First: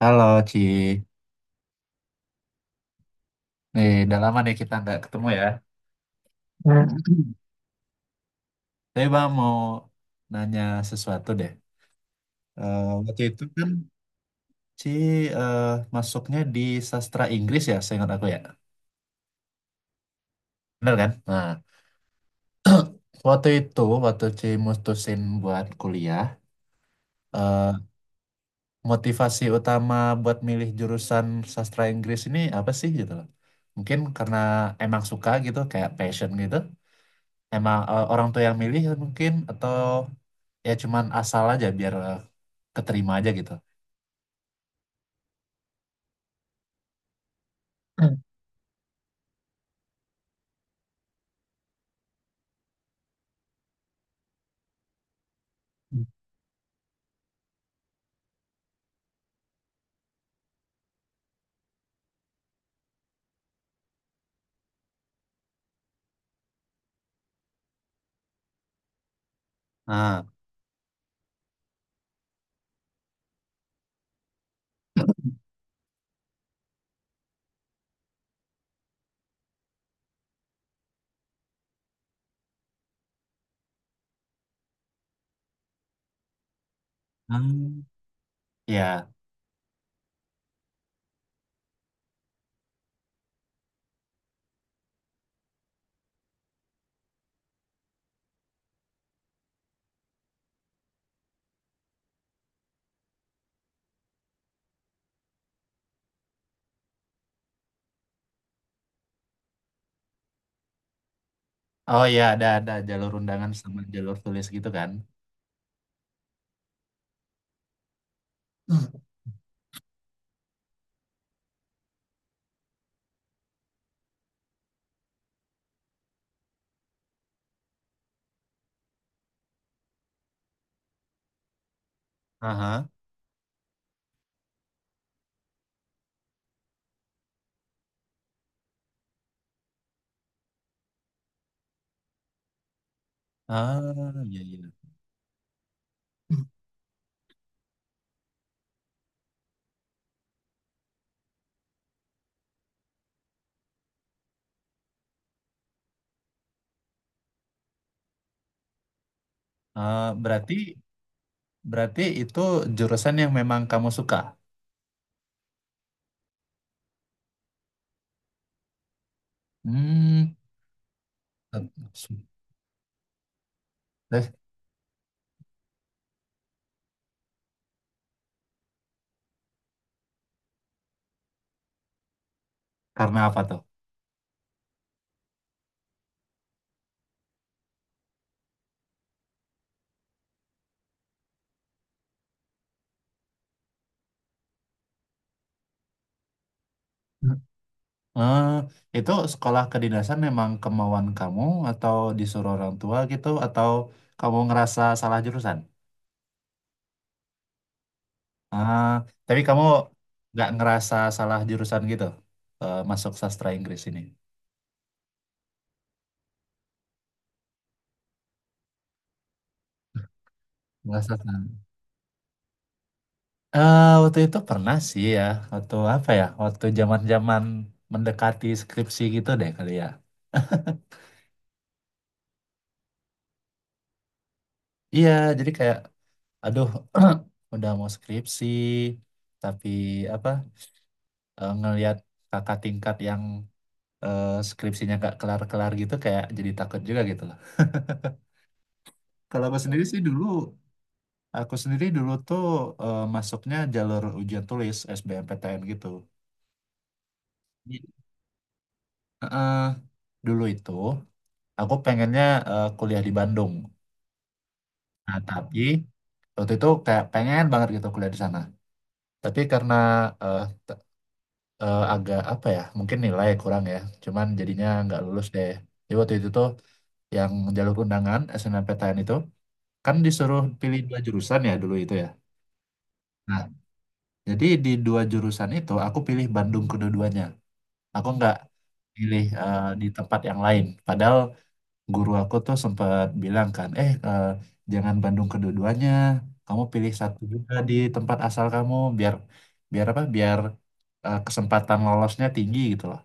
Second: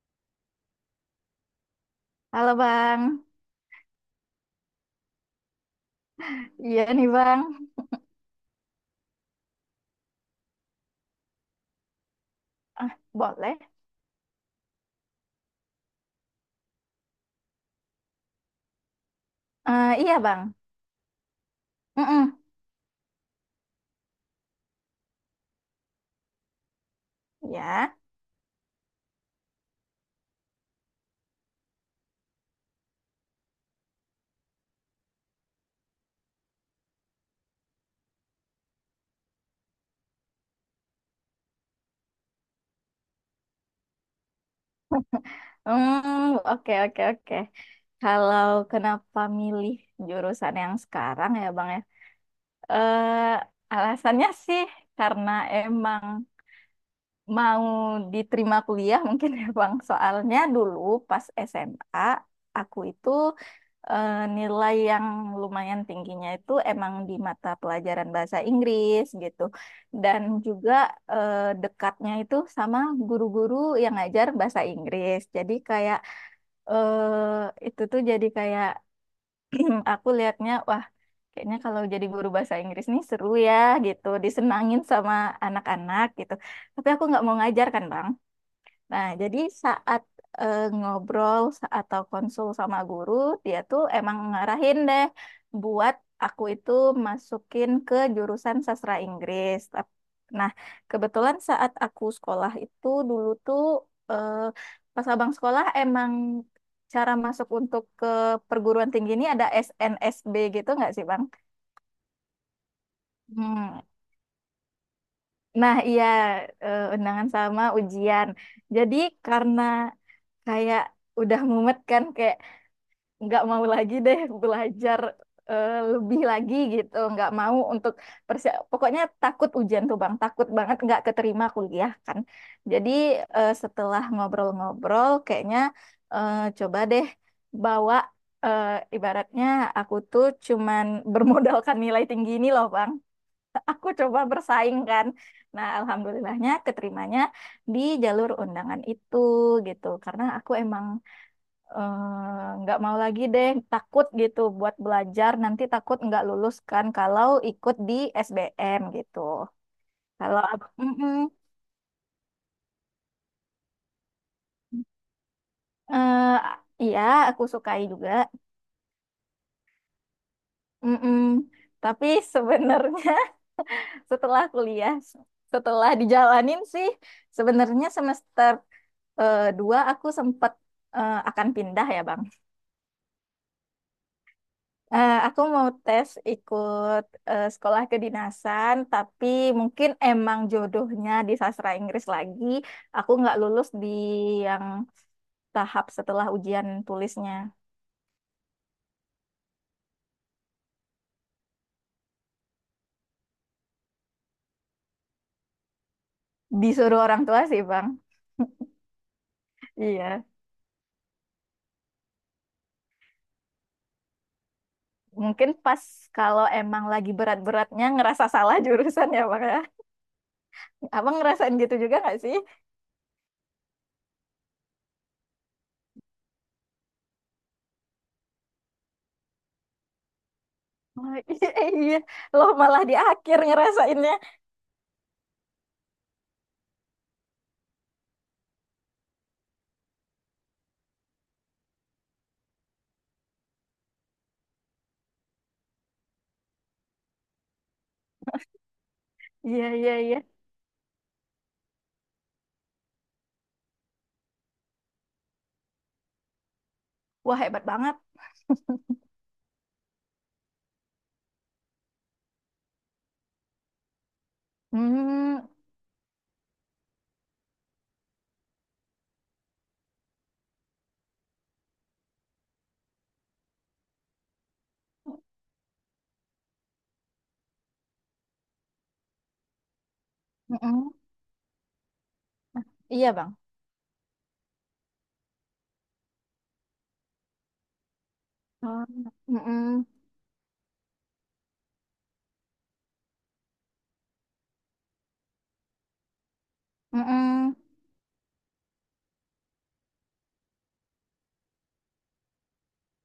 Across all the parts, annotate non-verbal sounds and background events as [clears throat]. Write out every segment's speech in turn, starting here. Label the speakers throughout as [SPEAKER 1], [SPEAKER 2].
[SPEAKER 1] Halo Ci,
[SPEAKER 2] Halo Bang,
[SPEAKER 1] nih udah lama nih kita nggak ketemu ya.
[SPEAKER 2] iya nih
[SPEAKER 1] Hmm.
[SPEAKER 2] Bang,
[SPEAKER 1] Tapi Bang mau nanya sesuatu deh. Eh,
[SPEAKER 2] Ah,
[SPEAKER 1] Waktu itu
[SPEAKER 2] boleh?
[SPEAKER 1] kan Ci eh, masuknya di sastra Inggris ya, seingat aku ya.
[SPEAKER 2] Iya Bang,
[SPEAKER 1] Bener kan? Nah,
[SPEAKER 2] Mm-mm.
[SPEAKER 1] waktu itu waktu Ci mutusin buat kuliah, eh,
[SPEAKER 2] ya,
[SPEAKER 1] motivasi utama buat milih jurusan sastra Inggris ini apa sih gitu loh? Mungkin karena emang suka gitu, kayak passion gitu. Emang orang tua yang milih mungkin atau ya cuman asal aja biar keterima aja gitu.
[SPEAKER 2] Oke oke oke. Kalau kenapa milih jurusan yang sekarang ya Bang ya? Eh, alasannya sih karena emang mau diterima kuliah mungkin ya Bang. Soalnya dulu pas SMA aku itu nilai yang lumayan tingginya itu emang di mata pelajaran bahasa Inggris gitu. Dan
[SPEAKER 1] Nah,
[SPEAKER 2] juga eh, dekatnya itu sama guru-guru yang ngajar bahasa Inggris. Jadi kayak itu tuh jadi kayak [clears throat] aku lihatnya wah. Kayaknya kalau jadi guru bahasa Inggris nih seru ya gitu, disenangin sama anak-anak gitu. Tapi aku nggak mau ngajar
[SPEAKER 1] hmm,
[SPEAKER 2] kan, Bang. Nah,
[SPEAKER 1] ya.
[SPEAKER 2] jadi saat atau konsul sama guru, dia tuh emang ngarahin deh buat aku itu masukin ke jurusan sastra Inggris. Nah, kebetulan saat aku sekolah itu dulu tuh eh, pas abang sekolah emang cara masuk untuk ke perguruan tinggi ini ada SNSB gitu nggak sih, Bang?
[SPEAKER 1] Oh ya, ada jalur undangan
[SPEAKER 2] Hmm.
[SPEAKER 1] sama jalur tulis gitu kan.
[SPEAKER 2] Nah, iya undangan sama ujian. Jadi karena kayak udah mumet kan kayak nggak mau lagi deh belajar lebih lagi gitu nggak mau untuk pokoknya takut ujian tuh bang takut banget nggak keterima kuliah kan
[SPEAKER 1] Aha.
[SPEAKER 2] jadi setelah ngobrol-ngobrol kayaknya coba deh bawa eh, ibaratnya aku tuh cuman [laughs] bermodalkan nilai tinggi ini loh bang, aku coba
[SPEAKER 1] Ah, iya iya.
[SPEAKER 2] bersaing kan, nah alhamdulillahnya keterimanya di jalur undangan itu gitu karena aku emang nggak mau lagi deh takut gitu buat belajar nanti takut nggak lulus kan kalau ikut di SBM gitu
[SPEAKER 1] Ah,
[SPEAKER 2] kalau
[SPEAKER 1] berarti
[SPEAKER 2] aku. Mm-mm.
[SPEAKER 1] berarti itu jurusan yang memang kamu suka.
[SPEAKER 2] Eh, iya aku sukai juga.
[SPEAKER 1] Hmm.
[SPEAKER 2] Mm-mm.
[SPEAKER 1] eh,
[SPEAKER 2] Tapi sebenarnya [laughs]
[SPEAKER 1] Terus
[SPEAKER 2] setelah kuliah setelah dijalanin sih sebenarnya semester dua aku sempat akan pindah ya Bang.
[SPEAKER 1] karena apa tuh?
[SPEAKER 2] Eh, aku mau tes ikut sekolah kedinasan, tapi mungkin emang jodohnya di sastra Inggris lagi. Aku nggak lulus di yang tahap setelah ujian tulisnya.
[SPEAKER 1] Ah, itu sekolah kedinasan memang kemauan kamu atau disuruh orang tua gitu atau kamu ngerasa salah jurusan?
[SPEAKER 2] Disuruh orang tua sih, Bang.
[SPEAKER 1] Ah, tapi kamu
[SPEAKER 2] Iya.
[SPEAKER 1] nggak ngerasa salah jurusan gitu masuk sastra Inggris ini?
[SPEAKER 2] Mungkin pas kalau emang lagi berat-beratnya ngerasa salah jurusan ya, Bang ya.
[SPEAKER 1] Nggak
[SPEAKER 2] Abang
[SPEAKER 1] salah.
[SPEAKER 2] ngerasain gitu juga nggak sih?
[SPEAKER 1] Waktu itu pernah sih ya, waktu apa ya? Waktu zaman-zaman mendekati skripsi gitu deh kali ya. [laughs]
[SPEAKER 2] Oh, [laughs] iya, iya. Loh malah di akhir ngerasainnya.
[SPEAKER 1] Iya, jadi kayak, aduh, [clears throat] udah mau skripsi, tapi apa? Ngelihat kakak tingkat yang skripsinya gak kelar-kelar gitu, kayak jadi takut juga gitu loh. Kalau aku
[SPEAKER 2] Iya,
[SPEAKER 1] sendiri
[SPEAKER 2] iya,
[SPEAKER 1] sih
[SPEAKER 2] iya.
[SPEAKER 1] dulu Aku sendiri dulu tuh masuknya jalur ujian tulis SBMPTN gitu.
[SPEAKER 2] Wah, hebat banget.
[SPEAKER 1] Heeh, dulu itu aku pengennya kuliah di Bandung. Nah,
[SPEAKER 2] Hmm.
[SPEAKER 1] tapi waktu itu kayak pengen banget gitu kuliah di sana. Tapi karena eh, t- agak apa ya, mungkin nilai kurang ya. Cuman jadinya nggak lulus deh. Jadi waktu itu tuh yang jalur undangan SNMPTN itu kan disuruh pilih
[SPEAKER 2] Mm-mm.
[SPEAKER 1] dua jurusan ya dulu itu ya.
[SPEAKER 2] Iya, Bang.
[SPEAKER 1] Nah, jadi di dua jurusan itu aku pilih Bandung kedua-duanya. Aku nggak
[SPEAKER 2] Oh,
[SPEAKER 1] pilih di
[SPEAKER 2] mm-mm,
[SPEAKER 1] tempat yang lain. Padahal guru aku tuh sempat bilang kan, jangan Bandung kedua-duanya, kamu pilih satu juga
[SPEAKER 2] mm-mm.
[SPEAKER 1] di tempat asal kamu biar biar apa? Biar kesempatan lolosnya tinggi gitu loh.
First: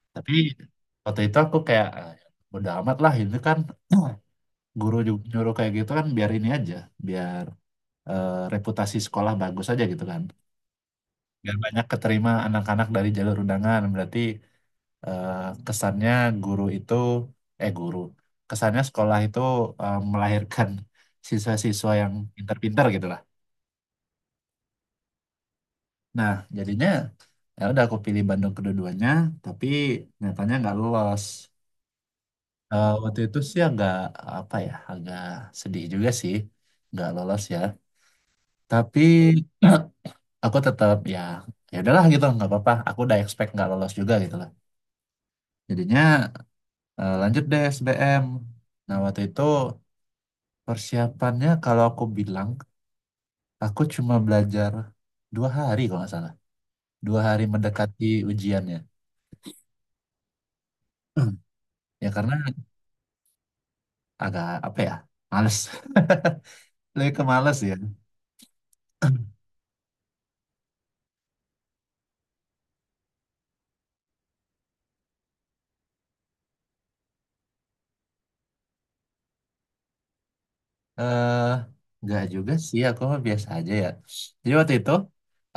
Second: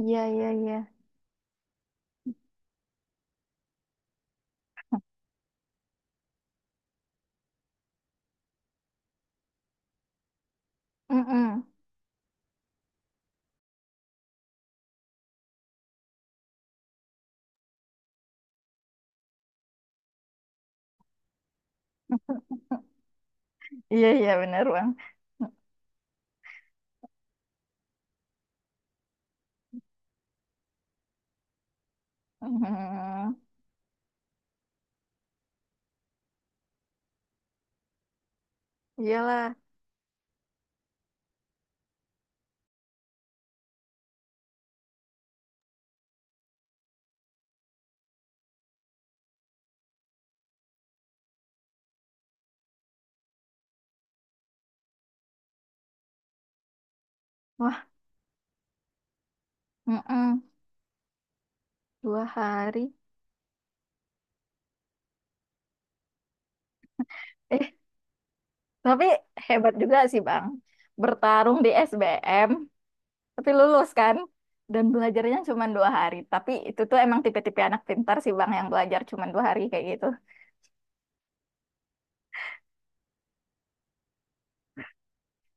[SPEAKER 2] Iya,
[SPEAKER 1] Tapi
[SPEAKER 2] iya, iya.
[SPEAKER 1] waktu itu aku kayak "Ah, bodo amat lah ini kan [clears throat] guru ju- nyuruh kayak gitu kan biar ini aja, biar reputasi sekolah bagus aja gitu kan. Biar
[SPEAKER 2] Mm-mm.
[SPEAKER 1] banyak keterima anak-anak dari jalur undangan berarti eh, kesannya guru itu eh guru kesannya sekolah itu melahirkan [laughs] siswa-siswa yang pintar-pintar gitu lah.
[SPEAKER 2] Iya, iya, benar, Bang.
[SPEAKER 1] Nah jadinya ya udah aku pilih Bandung kedua-duanya tapi nyatanya nggak lolos. Eh, waktu
[SPEAKER 2] Mm-mm.
[SPEAKER 1] itu sih agak apa ya agak sedih juga sih nggak lolos ya. Tapi
[SPEAKER 2] Iyalah.
[SPEAKER 1] [clears throat] aku tetap ya ya udahlah gitu nggak apa-apa. Aku udah expect nggak lolos juga gitu lah. Jadinya lanjut deh SBM. Nah waktu itu Persiapannya kalau aku bilang, aku cuma belajar dua hari kalau nggak salah. Dua hari
[SPEAKER 2] Wah,
[SPEAKER 1] mendekati ujiannya.
[SPEAKER 2] mm-mm.
[SPEAKER 1] Hmm. Ya
[SPEAKER 2] Dua
[SPEAKER 1] karena
[SPEAKER 2] hari.
[SPEAKER 1] agak apa ya, males. [laughs] Lebih ke males
[SPEAKER 2] Eh,
[SPEAKER 1] ya.
[SPEAKER 2] tapi
[SPEAKER 1] [clears throat]
[SPEAKER 2] hebat juga sih, Bang. Bertarung di SBM, tapi lulus kan? Dan belajarnya cuma dua hari. Tapi itu tuh emang tipe-tipe anak pintar sih, Bang, yang belajar cuma dua hari kayak gitu.
[SPEAKER 1] eh nggak juga sih, aku mah biasa aja ya. Jadi waktu itu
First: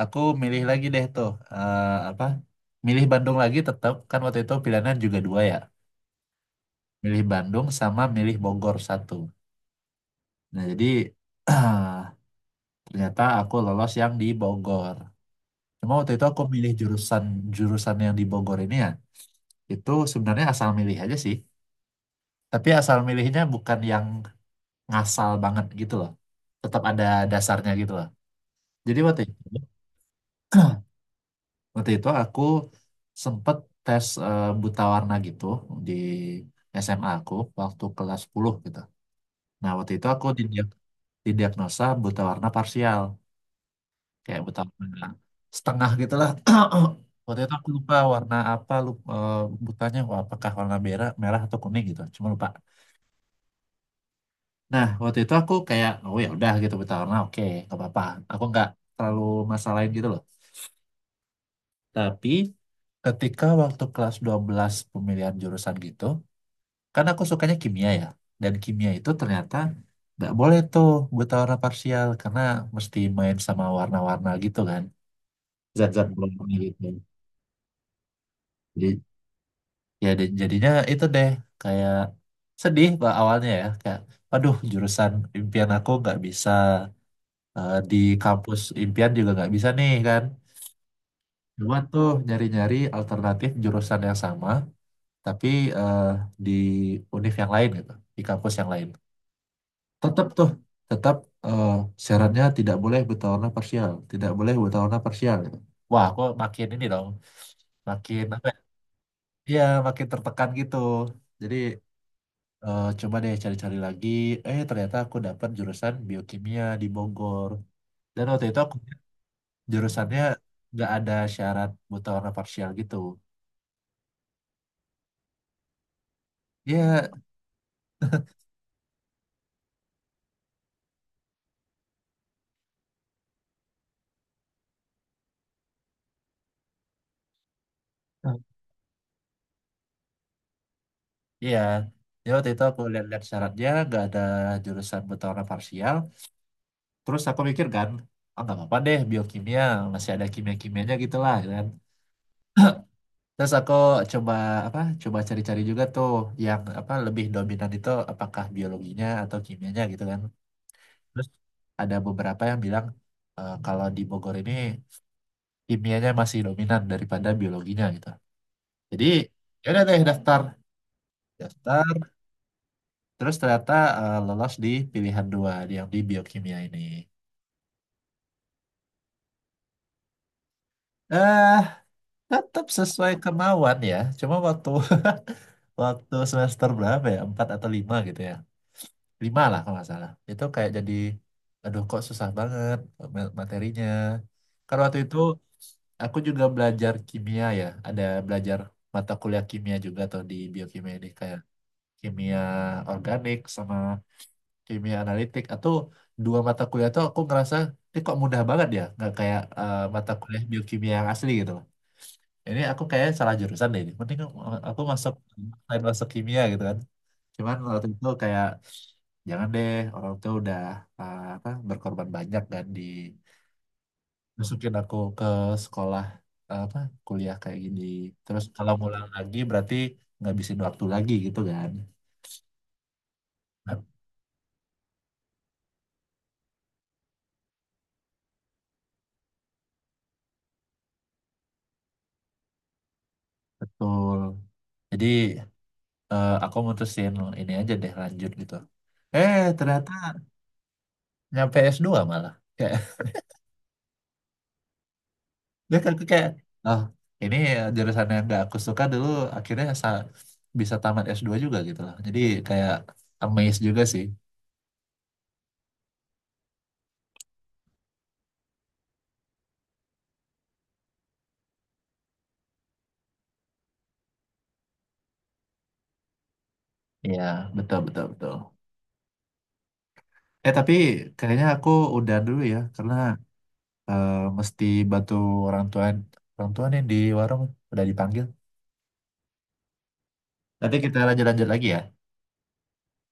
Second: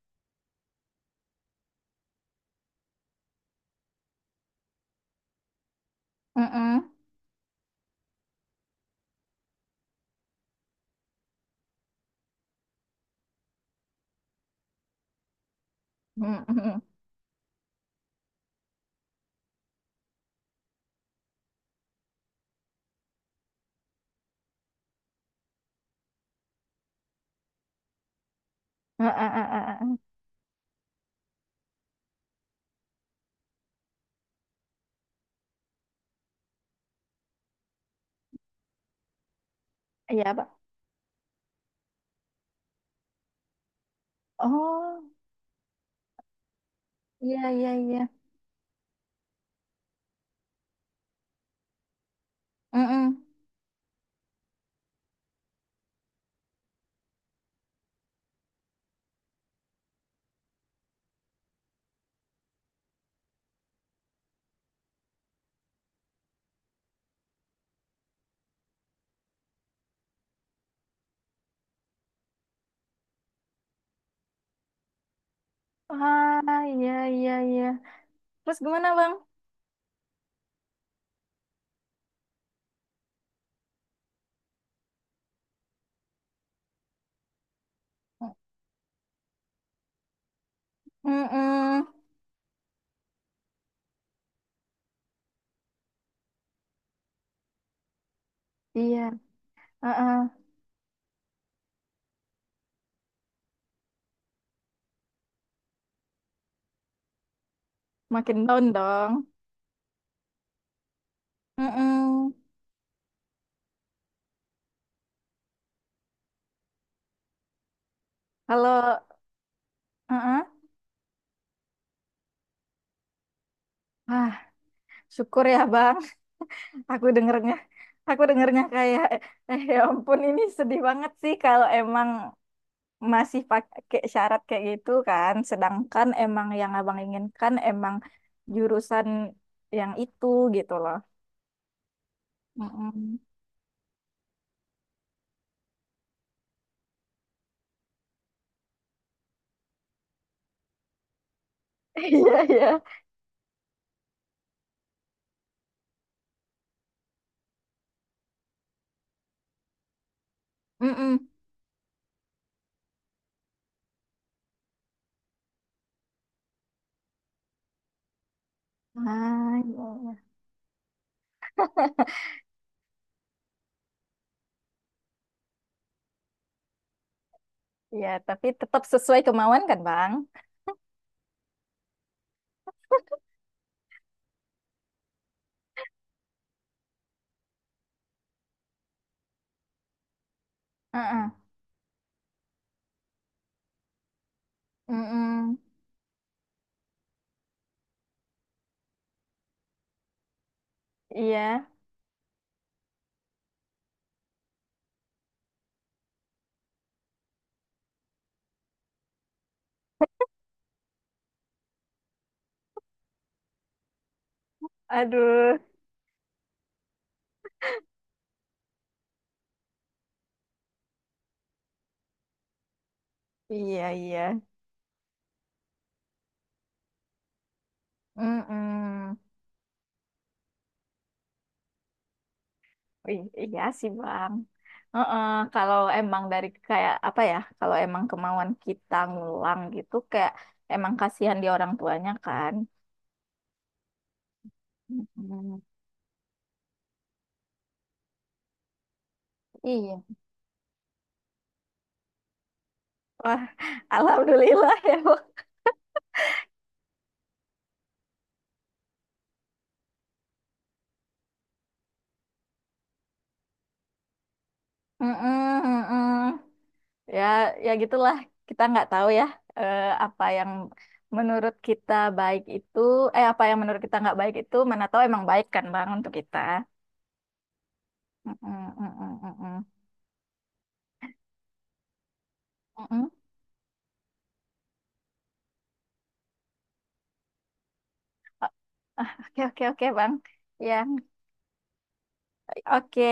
[SPEAKER 1] aku milih lagi deh tuh apa? Milih Bandung lagi tetap kan waktu itu pilihannya juga dua ya.
[SPEAKER 2] Mm-mm.
[SPEAKER 1] Milih Bandung sama milih Bogor satu. Nah jadi [clears throat] ternyata aku lolos yang di Bogor. Cuma waktu itu aku milih
[SPEAKER 2] Mm-mm.
[SPEAKER 1] jurusan jurusan yang di Bogor ini ya. Itu sebenarnya asal milih aja sih. Tapi asal milihnya bukan yang ngasal banget gitu loh. Tetap ada dasarnya gitu loh. Jadi
[SPEAKER 2] Eh,
[SPEAKER 1] waktu
[SPEAKER 2] eh,
[SPEAKER 1] itu,
[SPEAKER 2] eh, eh, eh.
[SPEAKER 1] waktu itu aku sempet tes buta warna gitu di SMA aku waktu kelas 10 gitu. Nah waktu itu aku
[SPEAKER 2] Iya, Pak.
[SPEAKER 1] didiagnosa buta warna parsial. Kayak Butama
[SPEAKER 2] Oh,
[SPEAKER 1] setengah gitulah. [clears throat] Waktu
[SPEAKER 2] iya,
[SPEAKER 1] itu aku
[SPEAKER 2] iya,
[SPEAKER 1] lupa
[SPEAKER 2] iya.
[SPEAKER 1] warna apa lupa, butanya wah, apakah warna merah merah atau kuning gitu cuma lupa.
[SPEAKER 2] Mm-mm.
[SPEAKER 1] Nah waktu itu aku kayak oh ya udah gitu buta warna oke nggak apa-apa, aku nggak terlalu masalahin gitu loh. Tapi ketika waktu kelas 12 pemilihan jurusan gitu kan aku sukanya kimia ya, dan kimia itu ternyata nggak boleh tuh buta warna parsial karena mesti main sama warna-warna gitu kan, zat-zat belum
[SPEAKER 2] Ah,
[SPEAKER 1] gitu.
[SPEAKER 2] iya, iya, iya. Terus gimana,
[SPEAKER 1] Jadi
[SPEAKER 2] Bang?
[SPEAKER 1] ya di- jadinya itu deh kayak sedih pak awalnya ya, kayak aduh jurusan impian aku nggak bisa, di kampus impian juga nggak bisa nih kan. Coba
[SPEAKER 2] Mm-mm.
[SPEAKER 1] tuh nyari-nyari alternatif jurusan yang sama tapi eh, di univ yang lain gitu, di kampus yang lain
[SPEAKER 2] Iya,
[SPEAKER 1] tetap
[SPEAKER 2] uh.
[SPEAKER 1] tuh tetap eh, syaratnya tidak boleh bertaruna parsial gitu. Wah aku makin ini dong makin
[SPEAKER 2] Makin
[SPEAKER 1] apa ya.
[SPEAKER 2] down dong.
[SPEAKER 1] Iya, makin tertekan gitu. Jadi,
[SPEAKER 2] Mm-mm.
[SPEAKER 1] eh, coba deh cari-cari lagi. Eh, ternyata aku dapat jurusan biokimia di Bogor. Dan waktu itu aku
[SPEAKER 2] Kalau,
[SPEAKER 1] jurusannya
[SPEAKER 2] uh.
[SPEAKER 1] nggak ada syarat buta warna parsial gitu.
[SPEAKER 2] Ah, syukur ya, Bang. Aku
[SPEAKER 1] Iya,
[SPEAKER 2] dengernya, aku dengernya kayak, eh ya ampun, ini sedih banget sih kalau emang masih pakai syarat kayak gitu kan. Sedangkan emang yang Abang inginkan emang jurusan yang itu gitu loh.
[SPEAKER 1] iya. Ya waktu itu aku
[SPEAKER 2] Mm-mm.
[SPEAKER 1] lihat-lihat syaratnya nggak ada jurusan buta warna parsial. Terus aku mikir kan, ah nggak apa-apa deh biokimia masih ada kimia-kimianya gitu lah kan.
[SPEAKER 2] [laughs] Iya, iya.
[SPEAKER 1] Terus aku coba apa? Coba cari-cari juga tuh yang apa lebih dominan itu apakah biologinya atau kimianya gitu kan. Terus
[SPEAKER 2] Mm-mm.
[SPEAKER 1] ada beberapa yang bilang kalau di Bogor ini kimianya masih dominan daripada biologinya gitu. Jadi
[SPEAKER 2] Ah,
[SPEAKER 1] ya udah
[SPEAKER 2] iya,
[SPEAKER 1] deh
[SPEAKER 2] iya.
[SPEAKER 1] daftar, daftar.
[SPEAKER 2] [laughs]
[SPEAKER 1] Terus ternyata lolos di pilihan dua yang di biokimia ini.
[SPEAKER 2] Iya, tapi tetap sesuai kemauan kan, Bang?
[SPEAKER 1] Eh, tetap sesuai kemauan ya. Cuma waktu [laughs] waktu semester berapa ya? Empat atau lima gitu ya. Lima lah kalau nggak salah itu kayak jadi
[SPEAKER 2] Heeh.
[SPEAKER 1] aduh kok susah banget ma- materinya karena waktu itu
[SPEAKER 2] Mm-mm.
[SPEAKER 1] aku juga belajar kimia ya, ada belajar mata kuliah kimia juga tuh di biokimia ini kayak
[SPEAKER 2] Iya.
[SPEAKER 1] kimia organik sama kimia analitik. Atau dua mata kuliah tuh aku ngerasa ini kok mudah banget ya, nggak kayak mata kuliah biokimia yang asli gitu loh. Ini aku kayak salah jurusan deh, ini mending aku masuk
[SPEAKER 2] Aduh.
[SPEAKER 1] lain, masuk kimia gitu kan. Cuman waktu itu kayak jangan deh, orang tuh udah apa berkorban banyak kan di
[SPEAKER 2] Iya, iya.
[SPEAKER 1] masukin aku ke sekolah apa kuliah kayak gini. Terus kalau ngulang
[SPEAKER 2] Mm-mm.
[SPEAKER 1] lagi berarti ngabisin waktu lagi gitu kan.
[SPEAKER 2] Ih, iya
[SPEAKER 1] Nah,
[SPEAKER 2] sih, Bang. Heeh, kalau emang dari kayak apa ya? Kalau emang kemauan kita ngulang gitu, kayak emang kasihan di orang tuanya kan?
[SPEAKER 1] betul. Jadi
[SPEAKER 2] Mm-mm.
[SPEAKER 1] aku mutusin ini aja deh lanjut gitu. Eh ternyata
[SPEAKER 2] Iya.
[SPEAKER 1] nyampe s dua malah.
[SPEAKER 2] Wah, [laughs] alhamdulillah ya, bu.
[SPEAKER 1] Dia kan kayak oh ini jurusan yang gak aku suka dulu akhirnya sa- bisa tamat s dua juga gitu loh. Jadi kayak amazed juga sih.
[SPEAKER 2] Mm-mm, mm-mm. Ya, ya gitulah. Kita nggak tahu ya eh, apa yang menurut kita baik itu, eh apa yang menurut kita nggak baik itu, mana tahu emang baik kan Bang untuk kita.
[SPEAKER 1] Iya, betul betul betul.
[SPEAKER 2] Mm-mm, mm-mm, mm-mm.
[SPEAKER 1] Eh tapi kayaknya aku udah dulu ya karena
[SPEAKER 2] Mm-mm.
[SPEAKER 1] eh, mesti bantu orang tua orang tua nih di warung udah dipanggil,
[SPEAKER 2] Oke, oke, oke Bang. Ya,
[SPEAKER 1] nanti kita lanjut-lanjut lagi ya
[SPEAKER 2] oke.